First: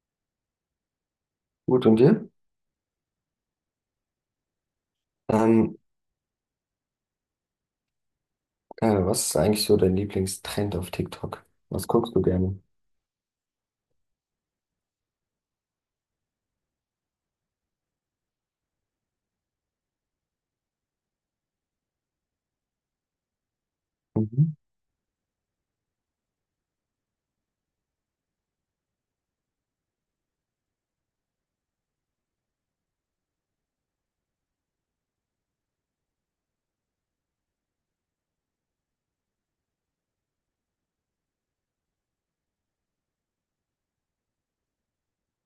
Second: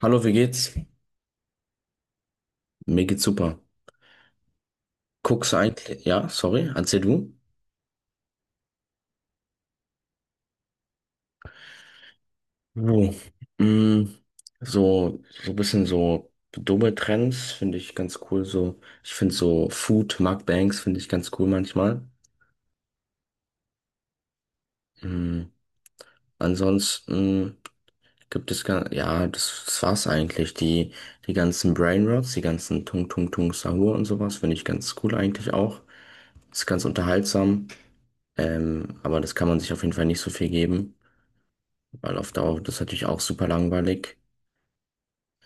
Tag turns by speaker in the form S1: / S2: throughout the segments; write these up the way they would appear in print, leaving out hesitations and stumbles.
S1: Hallo, wie geht's?
S2: Gut, und dir?
S1: Mir geht's super. Guckst du
S2: Ähm,
S1: eigentlich, ja, sorry, erzähl du.
S2: Was ist eigentlich so dein Lieblingstrend auf TikTok? Was guckst du gerne?
S1: Oh. Mm, so ein bisschen so dumme Trends finde ich ganz cool. So, ich finde so Food Mukbangs finde ich ganz cool manchmal.
S2: Mhm.
S1: Mm, Ansonsten gibt es gar, ja, das war's eigentlich. Die ganzen Brainrots, die ganzen Tung Tung Tung Sahur und sowas finde ich ganz cool eigentlich auch. Ist ganz unterhaltsam. Aber das kann man sich auf jeden Fall nicht so viel geben. Weil auf Dauer wird das natürlich auch super langweilig.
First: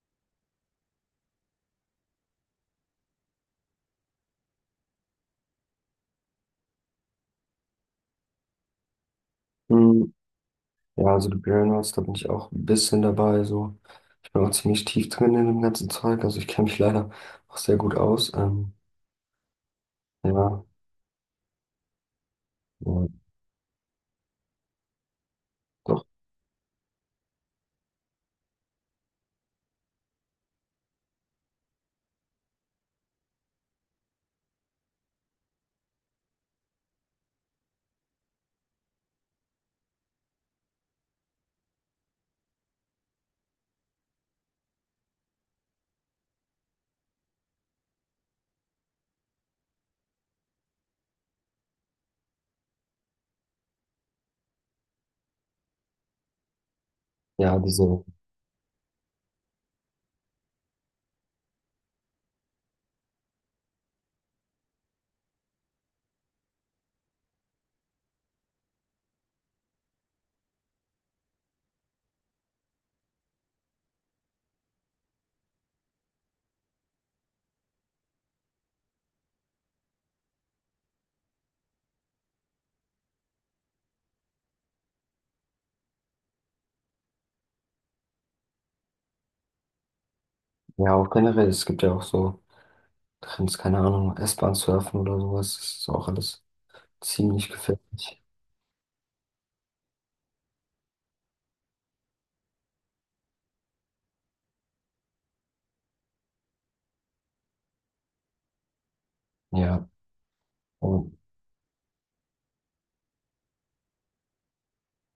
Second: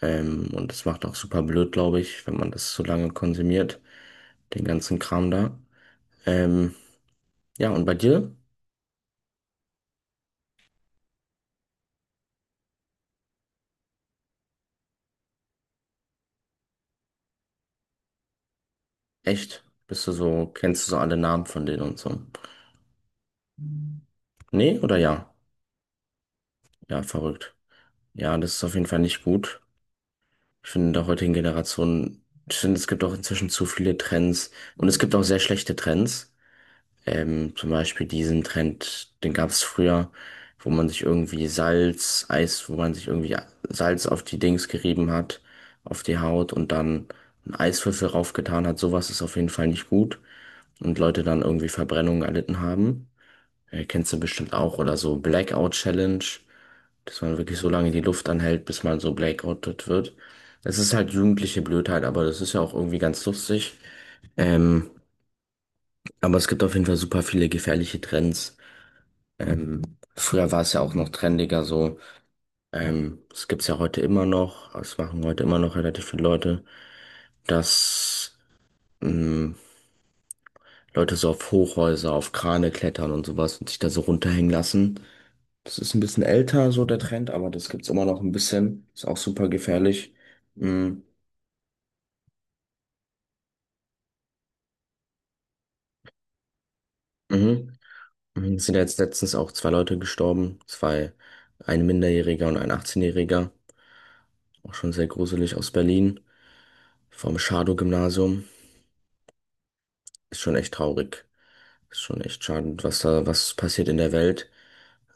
S1: Und das macht auch super blöd, glaube ich, wenn man das so lange konsumiert, den ganzen Kram da. Ähm, ja, und bei dir?
S2: Hm, Ja, also die Burnout, da bin ich auch ein bisschen dabei. So. Ich bin auch ziemlich tief drin in dem ganzen Zeug. Also ich kenne mich leider auch sehr gut aus.
S1: Echt? Bist du so,
S2: Ja,
S1: kennst du so alle Namen von denen und so?
S2: ja,
S1: Nee oder ja?
S2: doch.
S1: Ja, verrückt. Ja, das ist auf jeden Fall nicht gut. Ich finde, in der heutigen Generation, ich finde, es gibt auch inzwischen zu viele Trends. Und es gibt auch sehr schlechte Trends. Zum Beispiel diesen Trend, den gab es früher, wo man sich irgendwie Salz, Eis, wo man sich irgendwie Salz auf die Dings gerieben hat, auf die Haut und dann einen Eiswürfel raufgetan hat. Sowas ist auf jeden Fall nicht gut und Leute dann irgendwie Verbrennungen erlitten haben. Kennst du bestimmt auch oder so Blackout Challenge, dass man wirklich
S2: Ja,
S1: so
S2: diese,
S1: lange die Luft anhält, bis man so blackoutet wird. Das ist halt jugendliche Blödheit, aber das ist ja auch irgendwie ganz lustig. Ähm, aber es gibt auf jeden Fall super viele gefährliche Trends. Ähm, Früher war es ja auch noch trendiger so. Das gibt's ja heute immer noch. Das machen heute immer noch relativ viele Leute, dass ähm, Leute so auf Hochhäuser, auf Krane klettern und sowas und sich da so runterhängen lassen. Das ist ein bisschen älter, so der Trend, aber das gibt's immer noch ein bisschen. Ist auch super gefährlich.
S2: ja,
S1: Mhm.
S2: auch generell, es gibt ja auch so Trends, keine Ahnung, S-Bahn surfen oder sowas. Das ist auch alles ziemlich
S1: Mhm.
S2: gefährlich.
S1: Mhm. Es sind ja jetzt letztens auch zwei Leute gestorben. Zwei, ein Minderjähriger und ein 18-Jähriger. Auch schon sehr gruselig aus Berlin. Vom Schadow-Gymnasium.
S2: Ja.
S1: Ist schon echt
S2: Und
S1: traurig. Ist schon echt schade, was da, was passiert in der Welt.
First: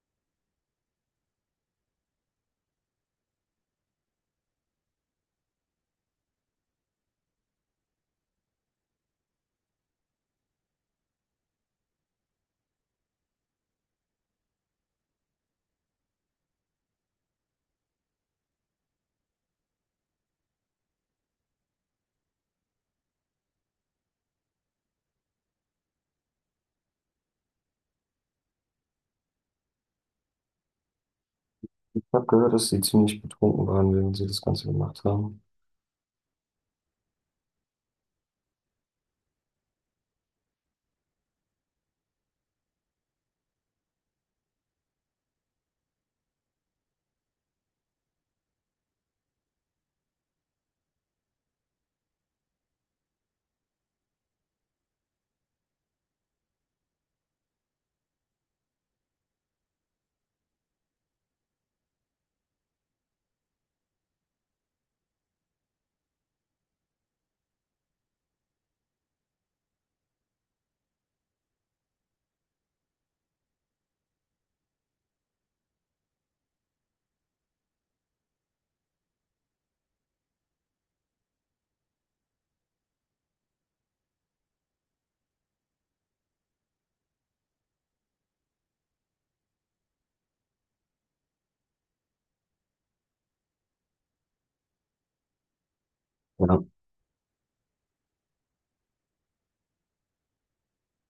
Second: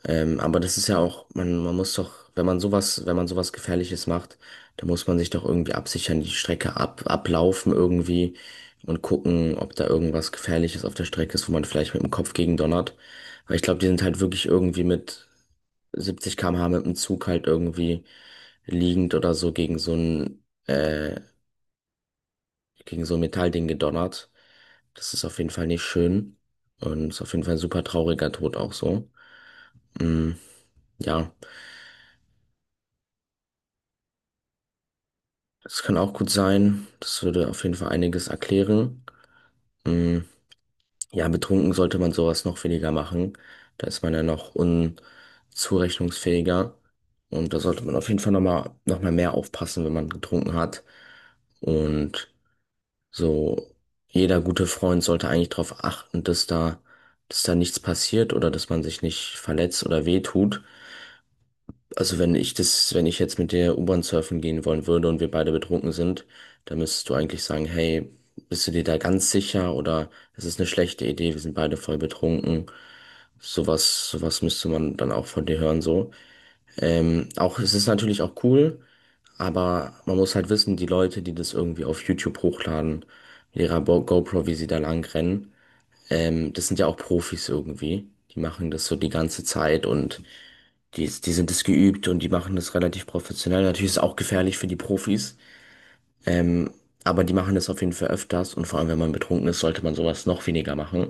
S1: Aber das ist ja auch, man muss doch, wenn man sowas, wenn man sowas Gefährliches macht, dann muss man sich doch irgendwie absichern, die Strecke ab, ablaufen irgendwie und gucken, ob da irgendwas Gefährliches auf der Strecke ist, wo man vielleicht mit dem Kopf gegen donnert. Weil ich glaube, die sind halt wirklich irgendwie mit 70 km/h mit dem Zug halt irgendwie liegend oder so äh, gegen so ein Metallding gedonnert. Das ist auf jeden Fall nicht schön und ist auf jeden Fall ein super trauriger Tod auch so. Mm, ja,
S2: ich habe gehört, dass sie ziemlich betrunken waren, während sie das Ganze gemacht haben.
S1: das kann auch gut sein. Das würde auf jeden Fall einiges erklären. Mm, ja, betrunken sollte man sowas noch weniger machen. Da ist man ja noch unzurechnungsfähiger. Und da sollte man auf jeden Fall nochmal noch mal mehr aufpassen, wenn man getrunken hat. Und so jeder gute Freund sollte eigentlich darauf achten, dass da nichts passiert oder dass man sich nicht verletzt oder wehtut. Also wenn ich das, wenn ich jetzt mit dir U-Bahn surfen gehen wollen würde und wir beide betrunken sind, dann müsstest du eigentlich sagen, hey, bist du dir da ganz sicher oder es ist eine schlechte Idee, wir sind beide voll betrunken. Sowas, sowas müsste man dann auch von dir hören, so. Auch, es ist natürlich auch cool, aber man muss halt wissen, die Leute, die das irgendwie auf YouTube hochladen, mit ihrer GoPro, wie sie da lang rennen, das sind ja auch Profis irgendwie. Die machen das so die ganze Zeit und die sind es geübt und die machen das relativ professionell. Natürlich ist es auch gefährlich für die Profis,
S2: Ja,
S1: ähm, aber die machen das auf jeden Fall öfters und vor allem, wenn man betrunken ist, sollte man sowas noch weniger machen.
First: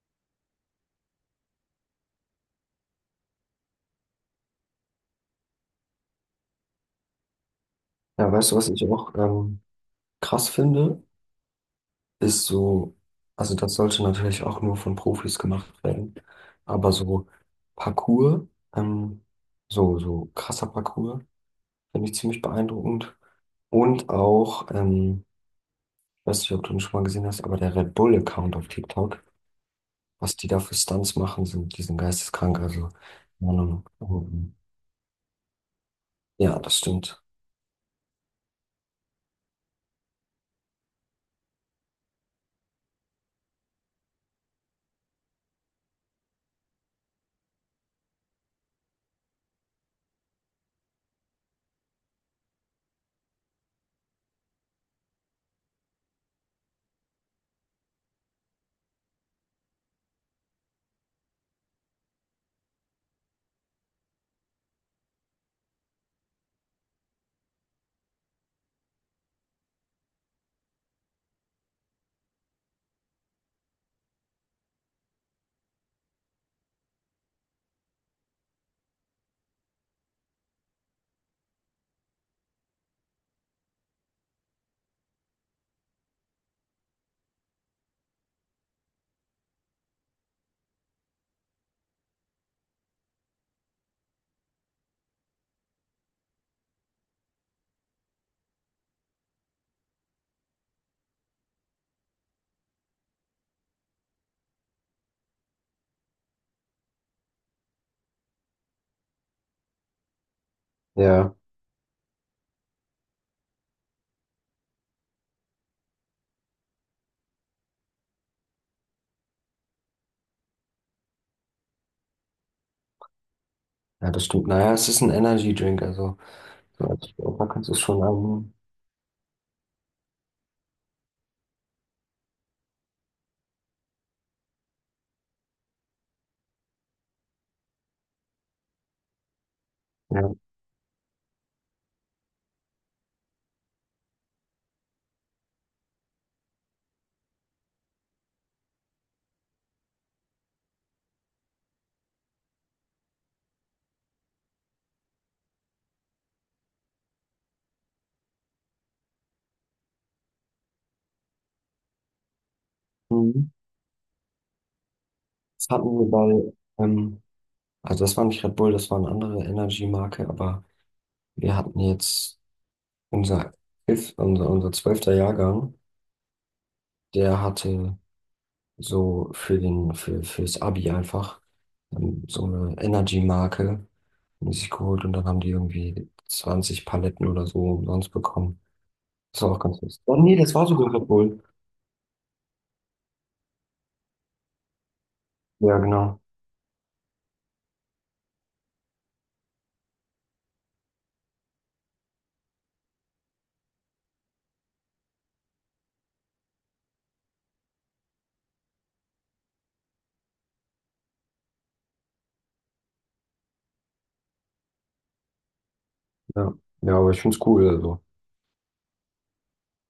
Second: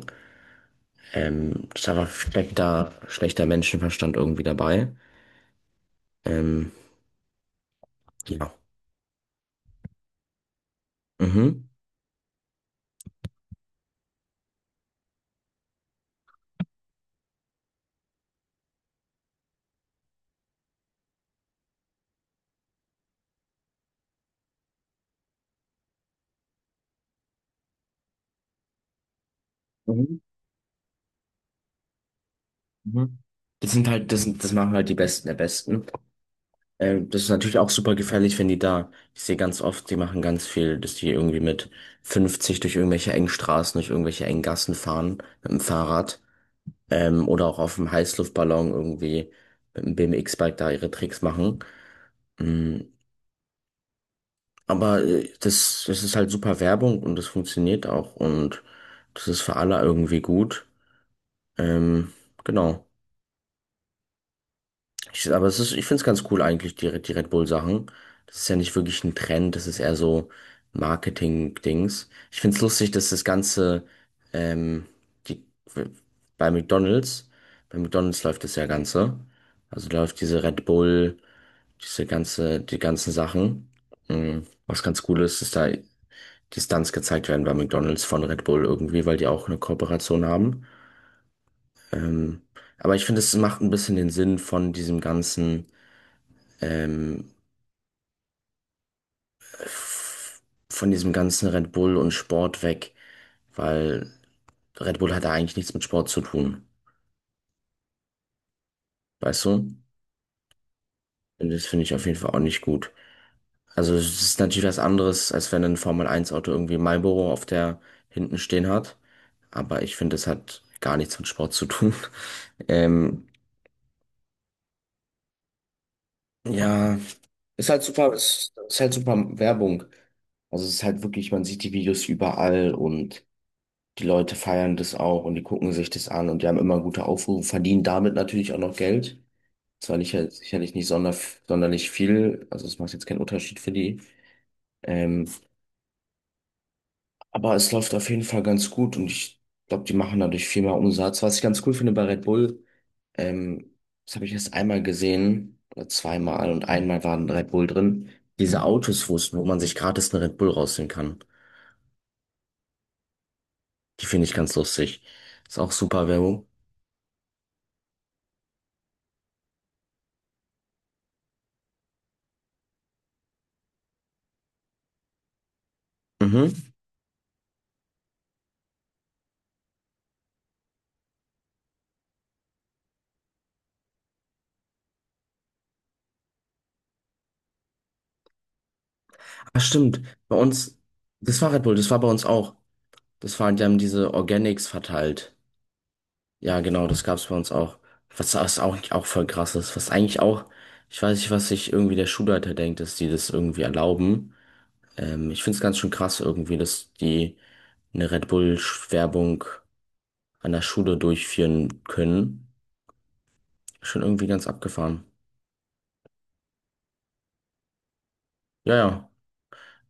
S1: Das ist einfach schlechter, schlechter Menschenverstand irgendwie dabei. Ähm,
S2: ja,
S1: ja.
S2: weißt du, was ich auch krass finde,
S1: Mhm.
S2: ist so, also das sollte natürlich auch nur von Profis gemacht werden, aber so Parkour, ähm, so krasser Parkour, finde ich ziemlich beeindruckend. Und auch, weiß nicht, ob du ihn schon mal gesehen hast, aber der Red Bull-Account auf TikTok,
S1: Mhm.
S2: was die da für Stunts machen, sind, die sind geisteskrank, also,
S1: Mhm.
S2: keine
S1: Das sind
S2: Ahnung.
S1: halt, das sind, das machen halt die Besten der Besten.
S2: Ja, das
S1: Das
S2: stimmt.
S1: ist natürlich auch super gefährlich, wenn die da, ich sehe ganz oft, die machen ganz viel, dass die irgendwie mit 50 durch irgendwelche engen Straßen, durch irgendwelche engen Gassen fahren, mit dem Fahrrad. Oder auch auf dem Heißluftballon irgendwie mit einem BMX-Bike da ihre Tricks machen. Mm, Aber das ist halt super Werbung und das funktioniert auch und das ist für alle irgendwie gut. Ähm, genau. Ich, aber es ist, ich finde es ganz cool eigentlich, die Red Bull-Sachen. Das ist ja nicht wirklich ein Trend, das ist eher so Marketing-Dings. Ich finde es lustig, dass das Ganze ähm, die, bei McDonald's, bei McDonald's läuft das ja Ganze. Also läuft diese Red Bull. Diese ganze, die ganzen Sachen. Mhm. Was ganz cool ist, ist da die Stunts gezeigt werden bei McDonald's von Red Bull irgendwie, weil die auch eine Kooperation haben. Ähm, aber ich finde, es macht ein bisschen den Sinn von diesem ganzen, ähm, f- von diesem ganzen Red Bull und Sport weg, weil Red Bull hat da eigentlich nichts mit Sport zu tun. Weißt du?
S2: Ja,
S1: Und das finde ich auf jeden Fall auch nicht gut. Also es ist natürlich was anderes, als wenn ein formel Eins auto irgendwie Marlboro auf der hinten stehen hat. Aber ich finde, es hat gar nichts mit Sport zu tun. Ähm,
S2: ja, das stimmt. Naja, es ist ein Energy Drink, also, so
S1: ja,
S2: als Sportler
S1: ist
S2: kannst du es
S1: halt
S2: schon
S1: super, ist halt super Werbung. Also es ist halt wirklich, man sieht die Videos überall und die Leute feiern das auch und die gucken sich das an und die haben immer gute Aufrufe, verdienen damit natürlich auch noch Geld. Zwar nicht,
S2: annehmen.
S1: sicherlich nicht sonderlich viel, also es macht jetzt keinen Unterschied für die. Ähm, Aber es läuft auf jeden Fall ganz gut und ich glaube, die machen dadurch viel mehr Umsatz. Was ich ganz cool finde bei Red Bull, ähm, das habe ich erst einmal gesehen oder zweimal und einmal waren Red Bull drin. Diese Autos, wo wo man sich gratis einen Red Bull rausnehmen kann,
S2: Mhm.
S1: die finde ich ganz lustig. Ist
S2: Das
S1: auch
S2: hatten
S1: super
S2: wir
S1: Werbung.
S2: bei, ähm, also das war nicht Red Bull, das war eine andere Energy-Marke, aber wir hatten jetzt unser, unser zwölfter Jahrgang,
S1: Mhm.
S2: der hatte so fürs Abi einfach, so eine Energy-Marke haben die sich geholt und dann haben die irgendwie 20 Paletten oder so umsonst bekommen. Das war auch
S1: Ah,
S2: ganz
S1: stimmt.
S2: lustig. Oh nee,
S1: Bei
S2: das war
S1: uns,
S2: sogar Red
S1: das
S2: Bull.
S1: war Red Bull, das war bei uns auch. Das waren, die haben diese Organics verteilt.
S2: Ja, genau.
S1: Ja, genau, das gab's bei uns auch. Was, was auch, auch voll krass ist. Was eigentlich auch, ich weiß nicht, was sich irgendwie der Schulleiter denkt, dass die das irgendwie erlauben. Ich find's ganz schön krass irgendwie, dass die eine Red Bull-Werbung an der Schule durchführen können. Schon irgendwie ganz abgefahren.
S2: Ja, ja, aber ich find's cool, also.
S1: Ja, ja.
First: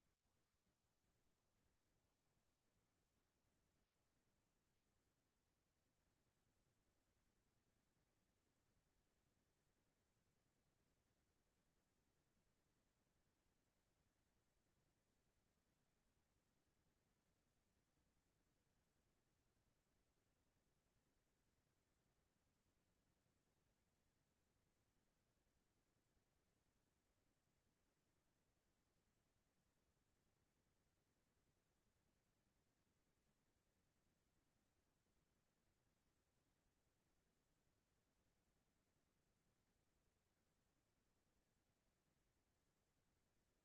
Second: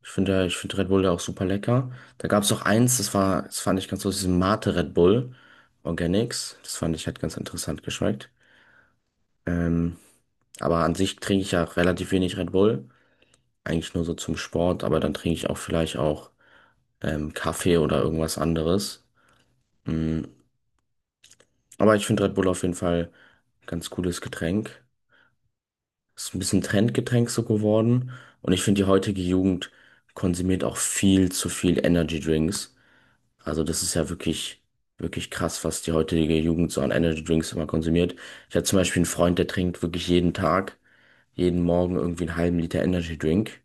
S1: Ich finde Red Bull ja auch super lecker. Da gab's auch eins, das war, das fand ich ganz lustig, diesen Mate Red Bull Organics. Das fand ich, hat ganz interessant geschmeckt. Ähm, aber an sich trinke ich ja relativ wenig Red Bull. Eigentlich nur so zum Sport, aber dann trinke ich auch vielleicht auch Kaffee oder irgendwas anderes. Mm, Aber ich finde Red Bull auf jeden Fall ein ganz cooles Getränk. Ist ein bisschen Trendgetränk so geworden. Und ich finde, die heutige Jugend konsumiert auch viel zu viel Energy Drinks. Also das ist ja wirklich, wirklich krass, was die heutige Jugend so an Energy Drinks immer konsumiert. Ich habe zum Beispiel einen Freund, der trinkt wirklich jeden Tag, jeden Morgen irgendwie einen halben Liter Energy Drink,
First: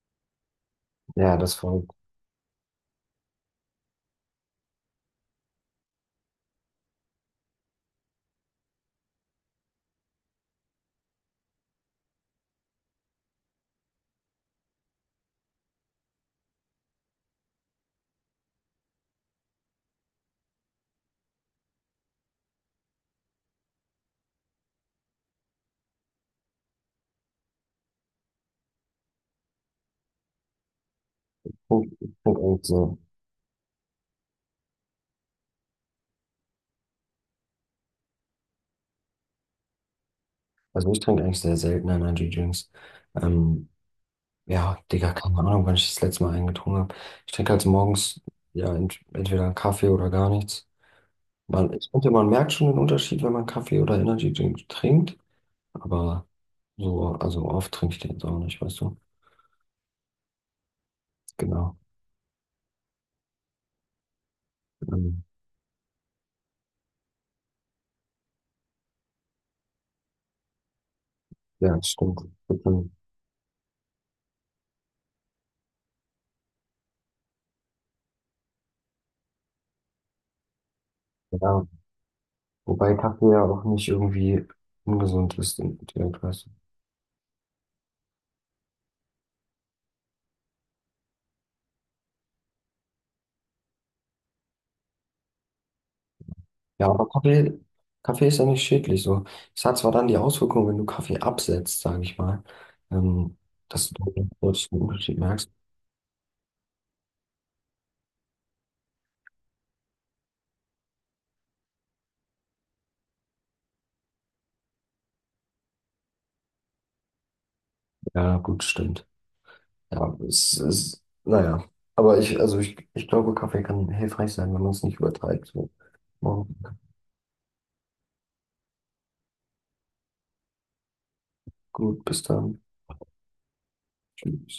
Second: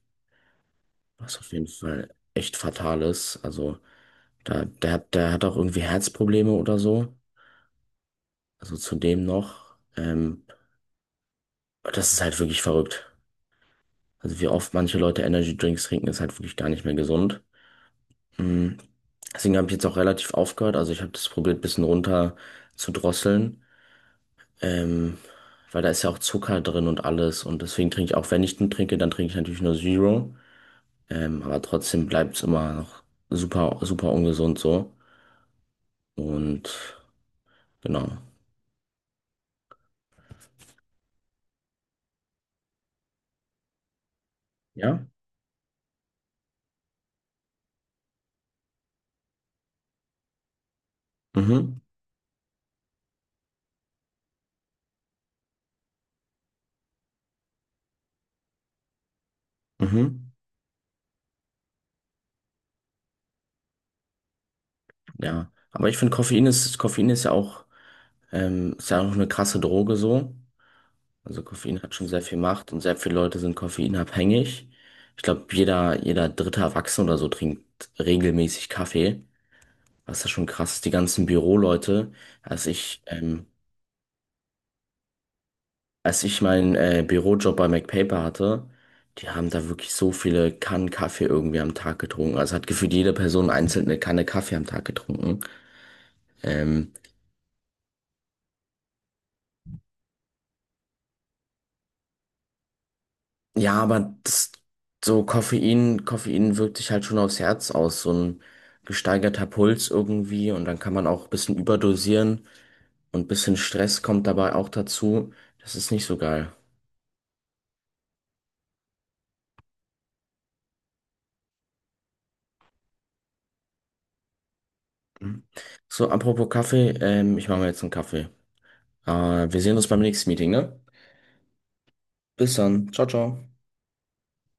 S2: Ja,
S1: was auf
S2: das
S1: jeden
S2: war,
S1: Fall echt fatal ist. Also da, der, der hat auch irgendwie Herzprobleme oder so. Also zudem noch. Das ist halt wirklich verrückt. Also wie oft manche Leute Energy Drinks trinken, ist halt wirklich gar nicht mehr gesund. Mm. Deswegen habe ich jetzt auch relativ aufgehört. Also ich habe das probiert, ein bisschen runter zu drosseln. Ähm, Weil da ist ja auch Zucker drin und alles. Und deswegen trinke ich auch, wenn ich einen trinke, dann trinke ich natürlich nur Zero.
S2: ich
S1: Aber trotzdem bleibt
S2: find
S1: es
S2: eigentlich
S1: immer
S2: so.
S1: noch super, super ungesund so. Und genau.
S2: Also ich trinke eigentlich sehr selten Energy-Drinks. Ähm, ja,
S1: Ja.
S2: Digga, keine Ahnung, wann ich das letzte Mal einen getrunken habe. Ich trinke halt so morgens ja entweder einen Kaffee oder gar nichts. Man,
S1: Mhm.
S2: ich finde, man merkt schon den Unterschied, wenn man Kaffee oder Energy-Drink trinkt, aber so, also oft trinke ich den jetzt auch nicht, weißt du?
S1: Mhm.
S2: Genau. Ähm,
S1: Ja, aber ich finde, Koffein ist ja auch eine krasse Droge so. Also
S2: ja,
S1: Koffein
S2: das
S1: hat schon
S2: stimmt.
S1: sehr viel Macht und sehr viele Leute sind koffeinabhängig. Ich glaube, jeder dritte Erwachsene oder so trinkt regelmäßig Kaffee. Was ja schon krass ist, die ganzen
S2: Ja,
S1: Büroleute. Als
S2: wobei
S1: ich,
S2: Kaffee ja
S1: ähm,
S2: auch nicht irgendwie ungesund ist, direkt,
S1: als ich
S2: weißt du?
S1: meinen Bürojob bei MacPaper hatte, die haben da wirklich so viele Kannen Kaffee irgendwie am Tag getrunken. Also hat gefühlt jede Person einzeln eine Kanne Kaffee am Tag getrunken.
S2: Ja,
S1: Ähm,
S2: aber Kaffee ist ja nicht schädlich. So. Es hat zwar dann die Auswirkung, wenn du Kaffee absetzt, sage ich mal, ähm,
S1: Ja,
S2: dass du
S1: aber
S2: dann
S1: das,
S2: plötzlich einen Unterschied
S1: so
S2: merkst.
S1: Koffein, Koffein wirkt sich halt schon aufs Herz aus, so ein gesteigerter Puls irgendwie und dann kann man auch ein bisschen überdosieren und ein bisschen Stress kommt dabei auch dazu. Das ist nicht so geil.
S2: Ja, gut, stimmt. Ja, es ist, naja. Aber ich glaube, Kaffee kann hilfreich sein, wenn man es nicht
S1: Mhm.
S2: übertreibt. So.
S1: So, apropos
S2: Morgen.
S1: Kaffee, ich mache mir jetzt einen Kaffee. Wir sehen uns beim nächsten Meeting, ne?
S2: Gut, bis
S1: Bis
S2: dann.
S1: dann. Ciao, ciao.
S2: Tschüss.